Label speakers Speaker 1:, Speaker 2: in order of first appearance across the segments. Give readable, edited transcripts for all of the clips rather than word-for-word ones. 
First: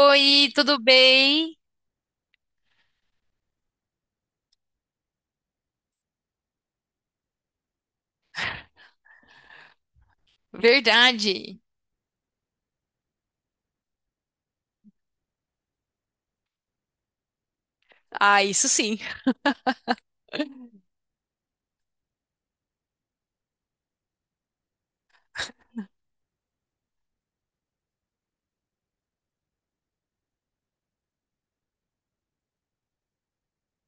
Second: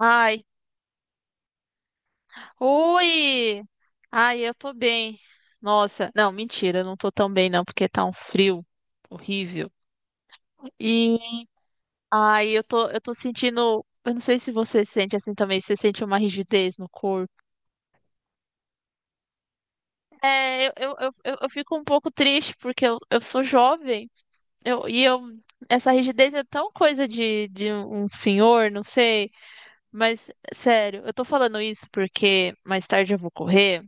Speaker 1: Ai,
Speaker 2: tudo bem?
Speaker 1: oi! Ai, eu tô bem. Nossa, não, mentira, eu não tô tão bem não, porque tá um frio horrível. E
Speaker 2: Verdade.
Speaker 1: ai, eu tô sentindo, eu não sei se você sente assim também, se você sente uma rigidez no corpo.
Speaker 2: Ah, isso sim.
Speaker 1: É, eu fico um pouco triste porque eu sou jovem. Eu, e eu essa rigidez é tão coisa de, um senhor, não sei, mas sério, eu tô falando isso porque mais tarde eu vou correr.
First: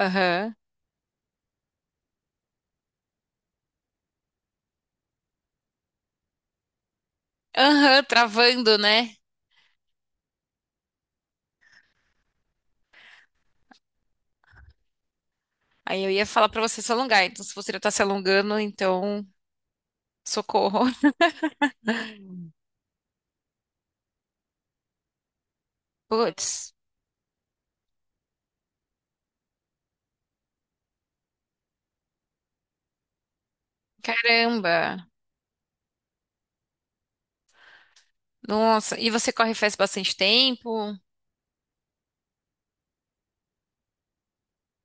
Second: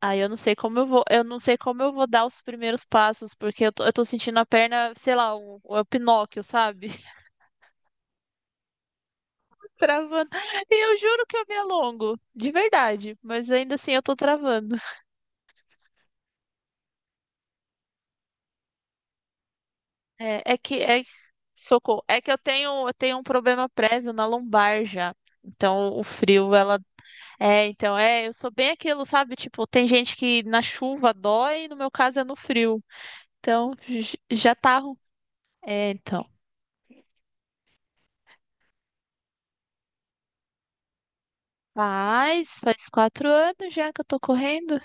Speaker 1: Aí eu não sei como eu vou, eu não sei como eu vou, dar os primeiros passos, porque eu tô sentindo a perna, sei lá, o Pinóquio, sabe?
Speaker 2: Aham, travando, né?
Speaker 1: Travando. E eu juro que eu me alongo, de verdade, mas ainda assim eu tô travando.
Speaker 2: Aí eu ia falar pra você se alongar. Então, se você já tá se alongando, então
Speaker 1: É que
Speaker 2: socorro.
Speaker 1: é socorro, é que eu tenho um problema prévio na lombar já. Então o frio,
Speaker 2: Putz,
Speaker 1: ela é, então é, eu sou bem aquilo, sabe? Tipo, tem gente que na chuva dói, no meu caso é no frio. Então já tá,
Speaker 2: caramba.
Speaker 1: é, então.
Speaker 2: Nossa, e você corre faz bastante tempo?
Speaker 1: Faz 4 anos já que eu tô correndo.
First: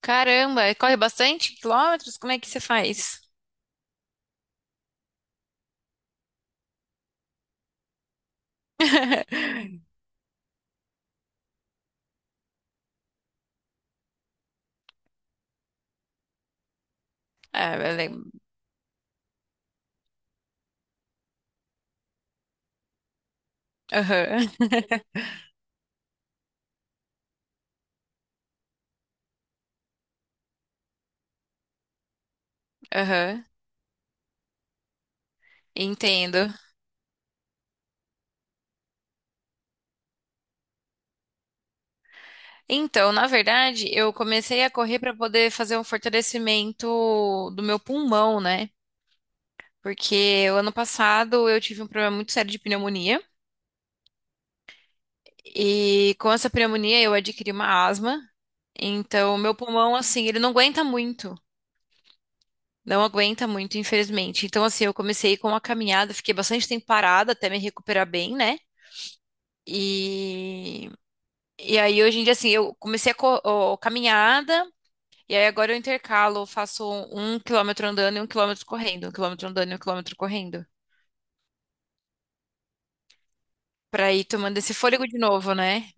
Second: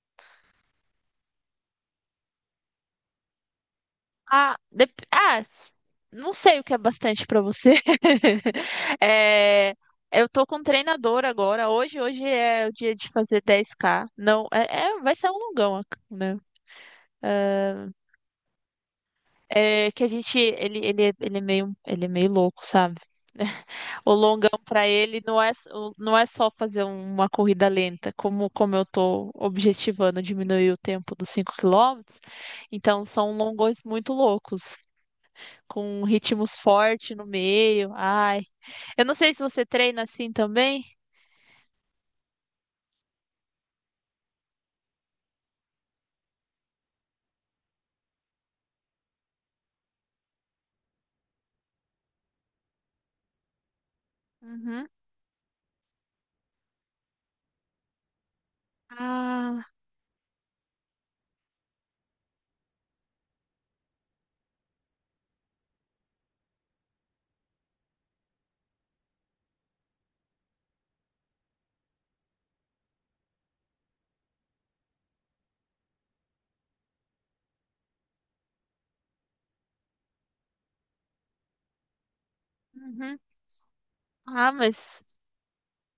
Speaker 2: Caramba, corre bastante quilômetros? Como é que você faz?
Speaker 1: Ah, não sei o que é bastante pra você. É, eu tô com um treinador agora. Hoje é o dia de fazer 10K. Não, vai ser um longão, né?
Speaker 2: Ah,
Speaker 1: É,
Speaker 2: beleza. Lembro.
Speaker 1: é que a gente, ele é meio, ele é meio louco, sabe? O
Speaker 2: Aham,
Speaker 1: longão para ele não é, não é só fazer uma corrida lenta, como eu tô objetivando diminuir o tempo dos 5 quilômetros. Então são
Speaker 2: aham.
Speaker 1: longões muito loucos, com
Speaker 2: Entendo.
Speaker 1: ritmos fortes no meio. Ai, eu não sei se você treina assim também.
Speaker 2: Então, na verdade, eu comecei a correr para poder fazer um fortalecimento do meu pulmão, né? Porque o ano passado eu tive um problema muito sério de pneumonia
Speaker 1: Uhum.
Speaker 2: e com essa pneumonia eu adquiri uma asma. Então, o meu
Speaker 1: Ah,
Speaker 2: pulmão, assim, ele não aguenta muito. Não aguenta muito, infelizmente. Então, assim, eu comecei com uma caminhada, fiquei bastante tempo parada até me recuperar bem, né? E, e aí, hoje em dia, assim, eu comecei a ó, caminhada. E aí agora eu intercalo, eu faço um quilômetro andando e um quilômetro correndo, um quilômetro andando e um quilômetro correndo,
Speaker 1: uhum.
Speaker 2: pra ir
Speaker 1: Ah,
Speaker 2: tomando esse
Speaker 1: mas
Speaker 2: fôlego de novo, né?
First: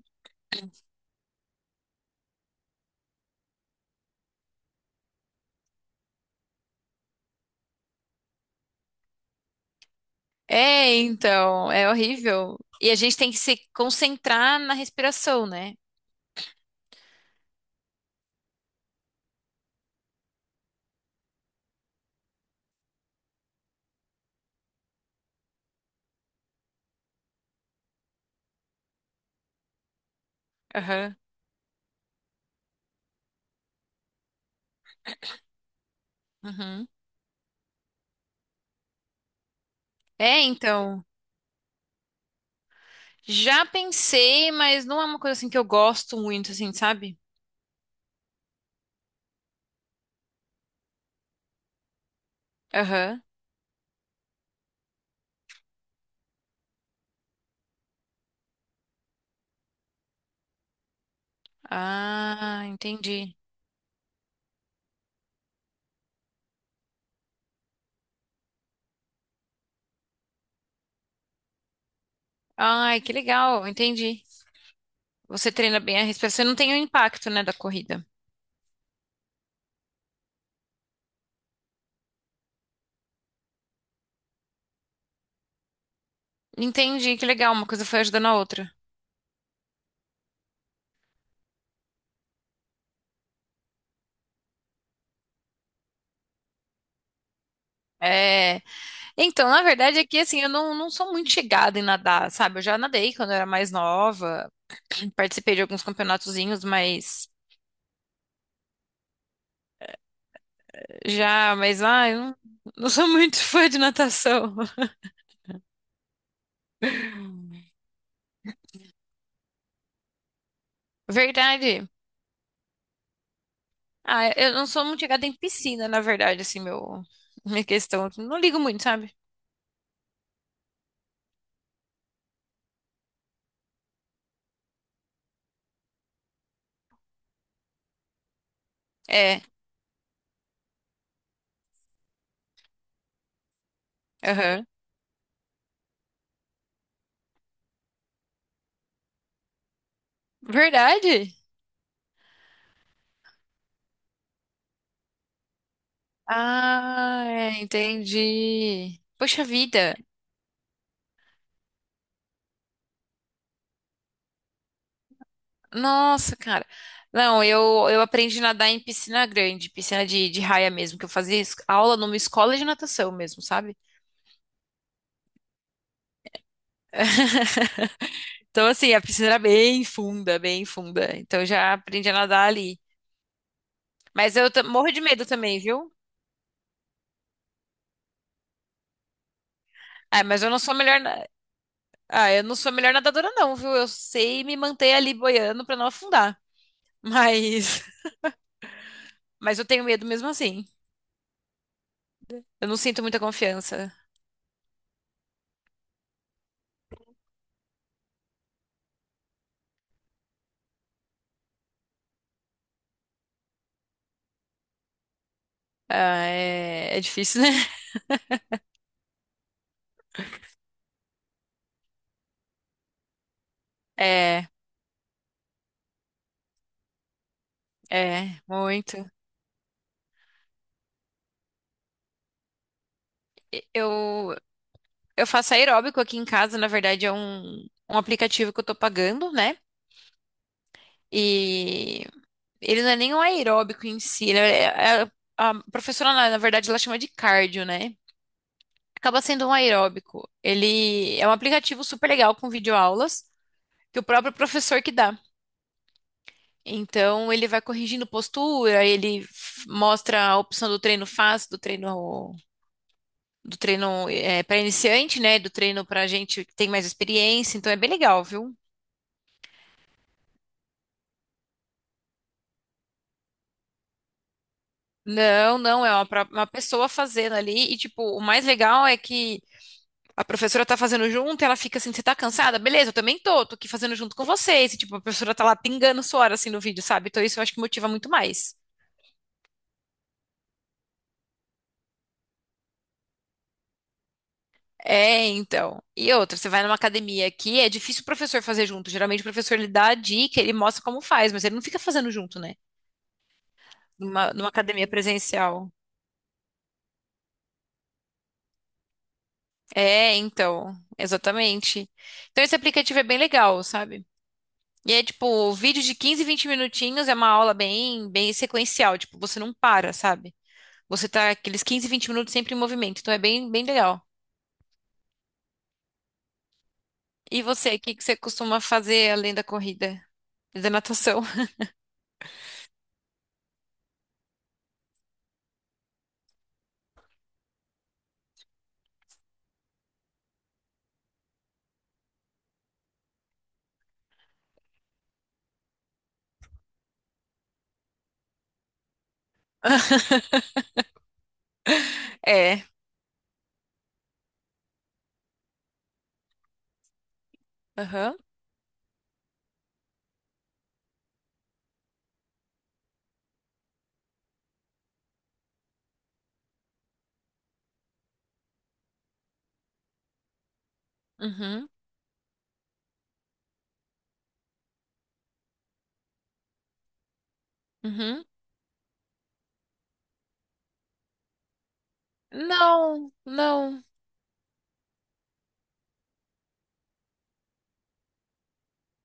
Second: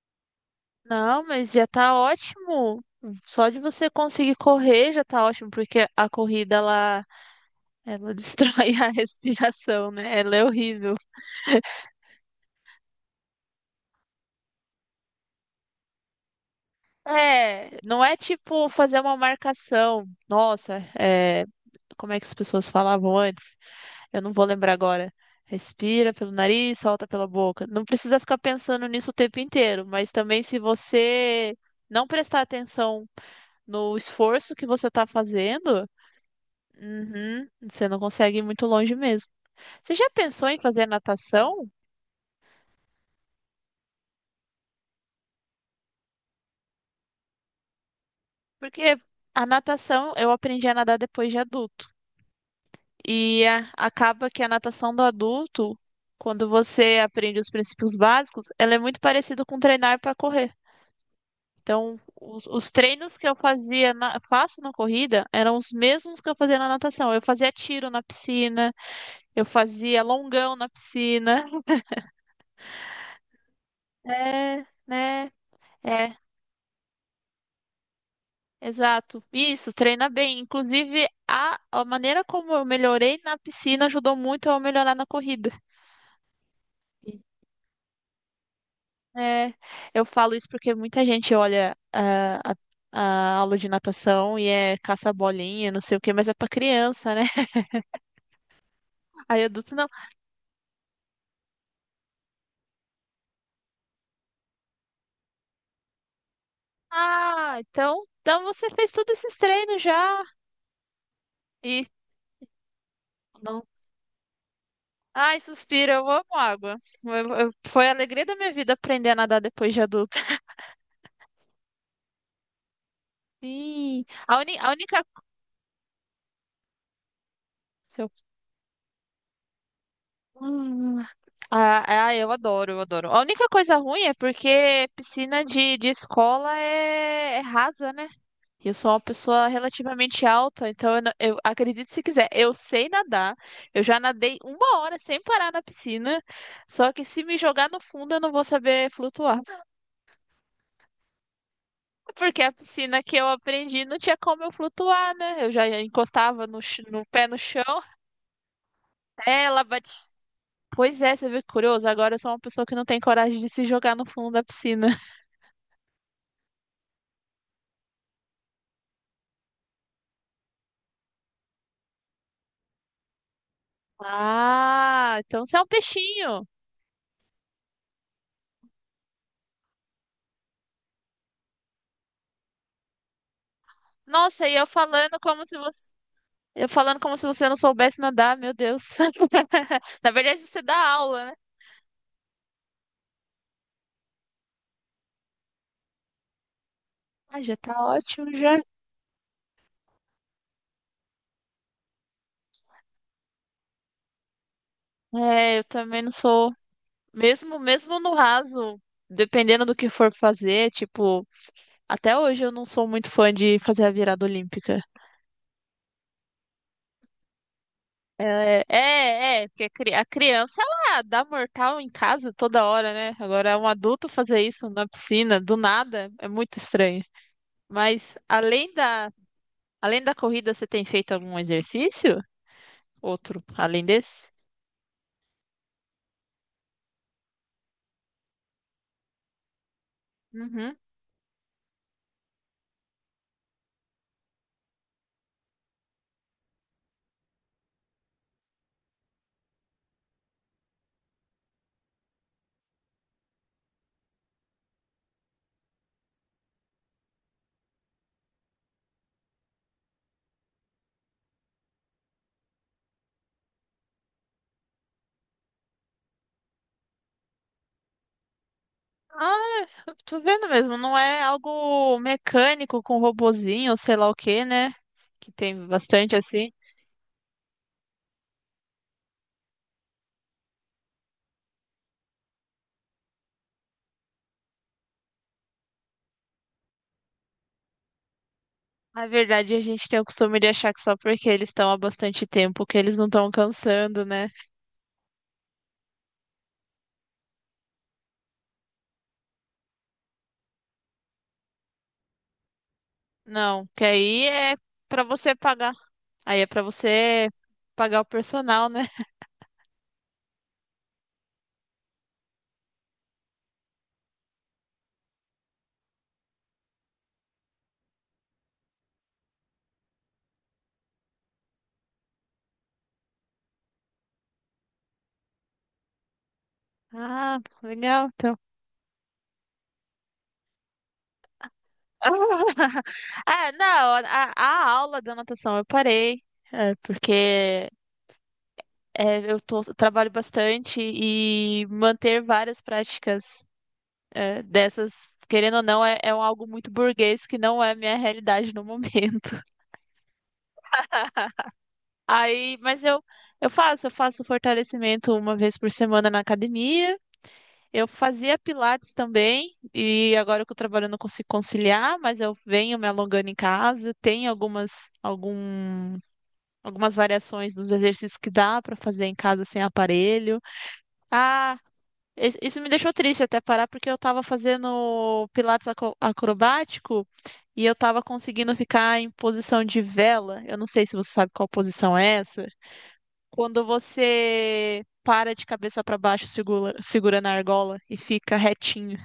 Speaker 1: não, mas já tá ótimo. Só de você conseguir correr já tá ótimo, porque a corrida ela, ela destrói a respiração, né? Ela é horrível.
Speaker 2: É, então, é horrível. E a gente tem que se concentrar na respiração, né?
Speaker 1: É, não é tipo fazer uma marcação. Nossa, é, como é que as pessoas falavam antes? Eu não vou lembrar agora. Respira pelo nariz, solta pela boca. Não precisa ficar pensando nisso o tempo inteiro, mas também se
Speaker 2: Aham.
Speaker 1: você não prestar atenção no esforço que você está fazendo,
Speaker 2: Uhum.
Speaker 1: uhum, você não consegue ir muito longe mesmo. Você já
Speaker 2: É,
Speaker 1: pensou em fazer
Speaker 2: então,
Speaker 1: natação?
Speaker 2: já pensei, mas não é uma coisa assim que eu gosto muito, assim, sabe?
Speaker 1: Porque a natação eu aprendi a nadar depois de adulto.
Speaker 2: Aham.
Speaker 1: E é, acaba que a natação do adulto, quando você aprende os princípios básicos, ela é muito parecida com treinar para correr. Então, os,
Speaker 2: Ah,
Speaker 1: os treinos que eu
Speaker 2: entendi.
Speaker 1: faço na corrida eram os mesmos que eu fazia na natação. Eu fazia tiro na piscina, eu fazia longão na piscina.
Speaker 2: Ai, que legal, entendi.
Speaker 1: É, né?
Speaker 2: Você treina bem a
Speaker 1: É,
Speaker 2: respiração e não tem o impacto, né, da corrida.
Speaker 1: exato. Isso, treina bem. Inclusive, a maneira como eu melhorei na piscina ajudou muito a eu melhorar na corrida.
Speaker 2: Entendi, que legal, uma coisa foi ajudando a outra.
Speaker 1: É, eu falo isso porque muita gente olha a aula de natação e é caça-bolinha, não sei o quê, mas é pra criança, né?
Speaker 2: É,
Speaker 1: Aí
Speaker 2: então, na
Speaker 1: adulto não.
Speaker 2: verdade, é que assim, eu não sou muito chegada em nadar, sabe? Eu já nadei quando eu era mais nova, participei de alguns campeonatozinhos, mas
Speaker 1: Ah, então você fez todos esses treinos já.
Speaker 2: já, mas
Speaker 1: E
Speaker 2: eu não sou muito
Speaker 1: não.
Speaker 2: fã de natação.
Speaker 1: Ai, suspiro, eu amo água. Foi a alegria da minha vida aprender a nadar depois de adulta.
Speaker 2: Verdade.
Speaker 1: Sim,
Speaker 2: Ah,
Speaker 1: a,
Speaker 2: eu
Speaker 1: uni,
Speaker 2: não
Speaker 1: a
Speaker 2: sou muito
Speaker 1: única.
Speaker 2: chegada em piscina, na verdade, assim, minha questão,
Speaker 1: Seu.
Speaker 2: assim. Não ligo muito, sabe?
Speaker 1: Hum. Ah, eu adoro, eu adoro. A única coisa ruim é porque piscina de escola é rasa, né? Eu sou uma
Speaker 2: É,
Speaker 1: pessoa relativamente alta, então eu acredito se quiser, eu sei nadar. Eu já nadei
Speaker 2: aham.
Speaker 1: uma hora sem parar na piscina, só que se me jogar no fundo eu não vou saber flutuar.
Speaker 2: Verdade?
Speaker 1: Porque a piscina que eu aprendi não tinha como eu flutuar, né? Eu já encostava no
Speaker 2: Ah,
Speaker 1: pé no
Speaker 2: é,
Speaker 1: chão,
Speaker 2: entendi. Poxa
Speaker 1: ela bate.
Speaker 2: vida.
Speaker 1: Pois é, você vê que curioso, agora eu sou uma pessoa que não tem coragem de se jogar no fundo da piscina.
Speaker 2: Nossa, cara. Não, eu aprendi a nadar em piscina grande, piscina de raia mesmo, que eu fazia aula numa escola de natação mesmo, sabe?
Speaker 1: Ah, então você é um peixinho.
Speaker 2: Então, assim, a piscina era bem funda, bem funda. Então, eu já aprendi a nadar ali. Mas
Speaker 1: Nossa,
Speaker 2: eu morro de medo também, viu?
Speaker 1: Eu falando como se você não soubesse nadar, meu Deus. Na
Speaker 2: Ah,
Speaker 1: verdade,
Speaker 2: mas eu não
Speaker 1: você
Speaker 2: sou a
Speaker 1: dá
Speaker 2: melhor.
Speaker 1: aula, né?
Speaker 2: Ah, eu não sou a melhor nadadora, não, viu? Eu sei me manter ali boiando pra não afundar.
Speaker 1: Ah, já
Speaker 2: Mas.
Speaker 1: tá ótimo já.
Speaker 2: Mas eu tenho medo mesmo assim. Eu não sinto muita confiança.
Speaker 1: É, eu também não sou. Mesmo, mesmo no raso, dependendo do que for fazer, tipo, até hoje eu não sou muito fã de fazer a virada olímpica.
Speaker 2: Ah, é difícil, né?
Speaker 1: É, porque a criança, ela dá mortal em casa toda hora, né? Agora, um adulto fazer
Speaker 2: É,
Speaker 1: isso na piscina, do nada, é muito estranho. Mas
Speaker 2: é,
Speaker 1: além da,
Speaker 2: muito.
Speaker 1: além da corrida, você tem feito algum exercício? Outro, além desse?
Speaker 2: Eu, eu faço aeróbico aqui em casa, na verdade é um aplicativo que eu tô pagando, né?
Speaker 1: Uhum.
Speaker 2: E ele não é nem um aeróbico em si, ele é- é- é, a professora, na verdade, ela chama de cardio, né? Acaba sendo um aeróbico. Ele é um aplicativo super legal com videoaulas que o próprio professor que dá. Então ele vai corrigindo postura, ele mostra a opção do treino fácil, do treino do treino para iniciante, né? Do treino para gente que tem mais experiência. Então é bem legal, viu?
Speaker 1: Ah, eu tô vendo mesmo, não é algo mecânico com robozinho, ou sei lá o que, né? Que
Speaker 2: Não,
Speaker 1: tem
Speaker 2: não, é
Speaker 1: bastante
Speaker 2: uma
Speaker 1: assim.
Speaker 2: pessoa fazendo ali, e tipo, o mais legal é que a professora tá fazendo junto, e ela fica assim, você tá cansada? Beleza, eu também tô aqui fazendo junto com vocês, e tipo, a professora tá lá pingando suor assim no vídeo, sabe? Então isso eu acho que motiva muito mais.
Speaker 1: Na verdade, a gente tem o costume de achar que só porque eles estão há bastante tempo que eles não estão cansando, né?
Speaker 2: É, então. E outra, você vai numa academia aqui, é difícil o professor fazer junto, geralmente o professor ele dá a dica, ele mostra como faz, mas ele não fica fazendo junto, né?
Speaker 1: Não, que aí
Speaker 2: Numa
Speaker 1: é
Speaker 2: academia
Speaker 1: pra você
Speaker 2: presencial.
Speaker 1: pagar. Aí é pra você pagar o personal, né?
Speaker 2: É, então, exatamente. Então esse aplicativo é bem legal, sabe? E é tipo, vídeo de 15, 20 minutinhos é uma aula bem, bem sequencial, tipo, você não para, sabe? Você tá aqueles 15, 20 minutos sempre em movimento, então é bem, bem legal.
Speaker 1: Ah,
Speaker 2: E você, o que que
Speaker 1: legal,
Speaker 2: você
Speaker 1: então.
Speaker 2: costuma fazer além da corrida e da natação?
Speaker 1: Ah, não, a aula da natação eu parei, porque eu trabalho bastante e manter várias práticas dessas, querendo ou não, é um algo muito burguês que não é minha realidade no momento. Aí,
Speaker 2: É.
Speaker 1: mas eu faço fortalecimento uma vez por semana na academia. Eu
Speaker 2: Aham.
Speaker 1: fazia pilates também, e agora que eu trabalho eu não consigo conciliar, mas eu venho me alongando em casa. Tem algumas variações dos exercícios que dá para fazer em casa sem aparelho. Ah,
Speaker 2: Uhum.
Speaker 1: Isso me deixou triste até parar, porque eu tava fazendo pilates acrobático e eu tava
Speaker 2: Uhum.
Speaker 1: conseguindo ficar em posição de vela. Eu não sei se você sabe qual posição é essa.
Speaker 2: Não,
Speaker 1: Quando
Speaker 2: não.
Speaker 1: você para de cabeça para baixo, segura, segura na argola e fica retinho.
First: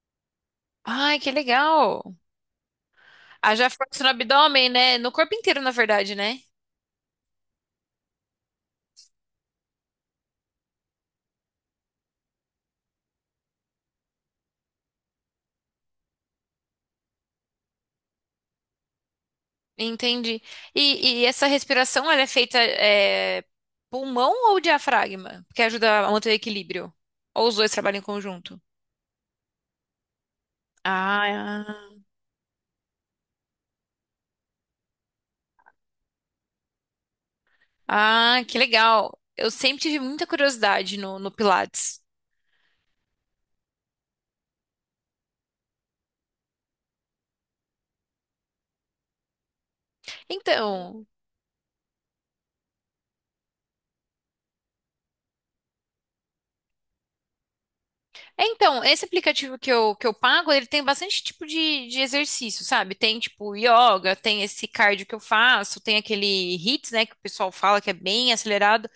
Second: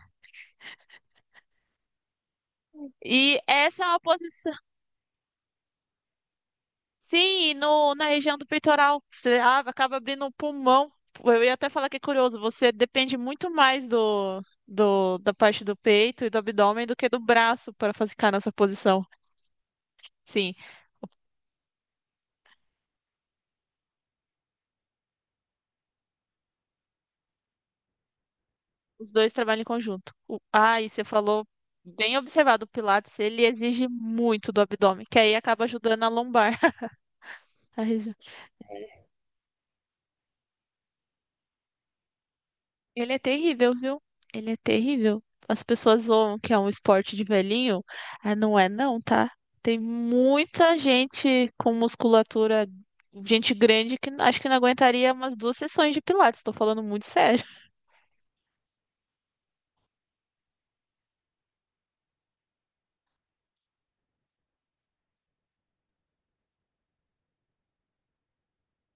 Speaker 2: Ai, que legal.
Speaker 1: E
Speaker 2: Haja
Speaker 1: essa é uma
Speaker 2: força no
Speaker 1: posição.
Speaker 2: abdômen, né? No corpo inteiro, na verdade, né?
Speaker 1: Sim, e no, na região do peitoral. Você acaba abrindo o pulmão. Eu ia até falar que é curioso, você depende muito mais da parte do peito e do abdômen do que do braço para ficar nessa posição.
Speaker 2: Entendi.
Speaker 1: Sim,
Speaker 2: E essa respiração, ela é feita pulmão ou diafragma? Porque ajuda a manter o equilíbrio. Ou os dois trabalham em conjunto?
Speaker 1: os dois trabalham em conjunto. E você falou,
Speaker 2: Ah,
Speaker 1: bem observado, o Pilates, ele exige muito do abdômen, que aí acaba ajudando a lombar. A região.
Speaker 2: ah, que legal. Eu sempre tive muita curiosidade no Pilates.
Speaker 1: Ele é terrível, viu? Ele é terrível. As pessoas zoam que é um esporte de velhinho. Ah, não é não, tá? Tem muita
Speaker 2: Então,
Speaker 1: gente com musculatura, gente grande que acho que não aguentaria umas duas sessões de pilates. Tô falando muito sério.
Speaker 2: então, esse aplicativo que eu pago, ele tem bastante tipo de exercício, sabe? Tem tipo yoga, tem esse cardio que eu faço, tem aquele HIIT, né, que o pessoal fala que é bem acelerado.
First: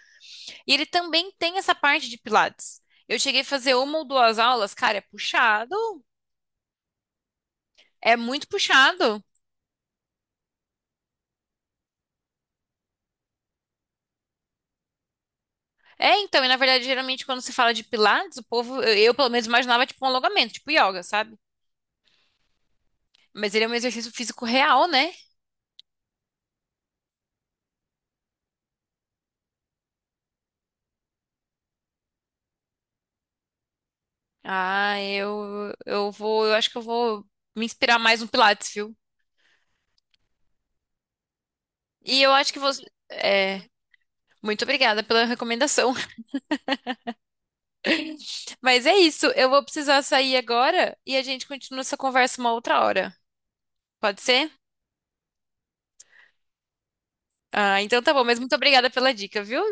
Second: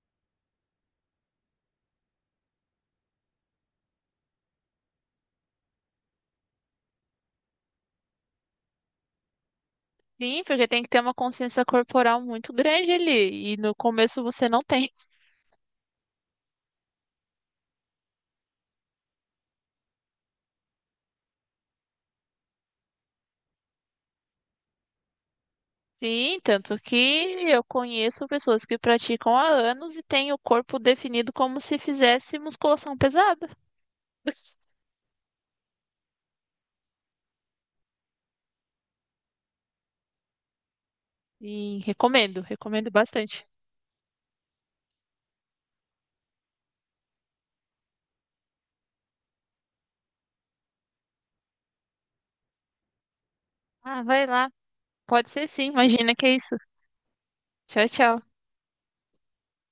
Speaker 2: E ele também tem essa parte de Pilates. Eu cheguei a fazer uma ou duas aulas, cara, é puxado. É muito puxado.
Speaker 1: Sim, porque tem que ter uma consciência corporal muito grande ali. E no começo você não tem.
Speaker 2: É, então, e na verdade, geralmente quando se fala de Pilates, o povo, eu, pelo menos imaginava tipo um alongamento, tipo yoga, sabe? Mas ele é um exercício físico real, né?
Speaker 1: Sim, tanto que eu conheço pessoas que praticam há anos e têm o corpo definido como se fizesse musculação pesada.
Speaker 2: Ah, eu acho que eu vou me inspirar mais no Pilates, viu?
Speaker 1: E
Speaker 2: E eu
Speaker 1: recomendo,
Speaker 2: acho que você
Speaker 1: recomendo bastante.
Speaker 2: é, Muito obrigada pela recomendação. Mas é isso, eu vou precisar sair agora e a gente continua essa conversa uma outra hora.
Speaker 1: Ah,
Speaker 2: Pode
Speaker 1: vai lá.
Speaker 2: ser?
Speaker 1: Pode ser sim. Imagina que é isso.
Speaker 2: Ah,
Speaker 1: Tchau,
Speaker 2: então tá
Speaker 1: tchau.
Speaker 2: bom, mas muito obrigada pela dica, viu?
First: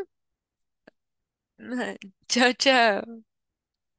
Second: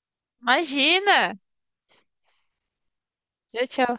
Speaker 1: Imagina!
Speaker 2: Tchau, tchau.
Speaker 1: Tchau, tchau.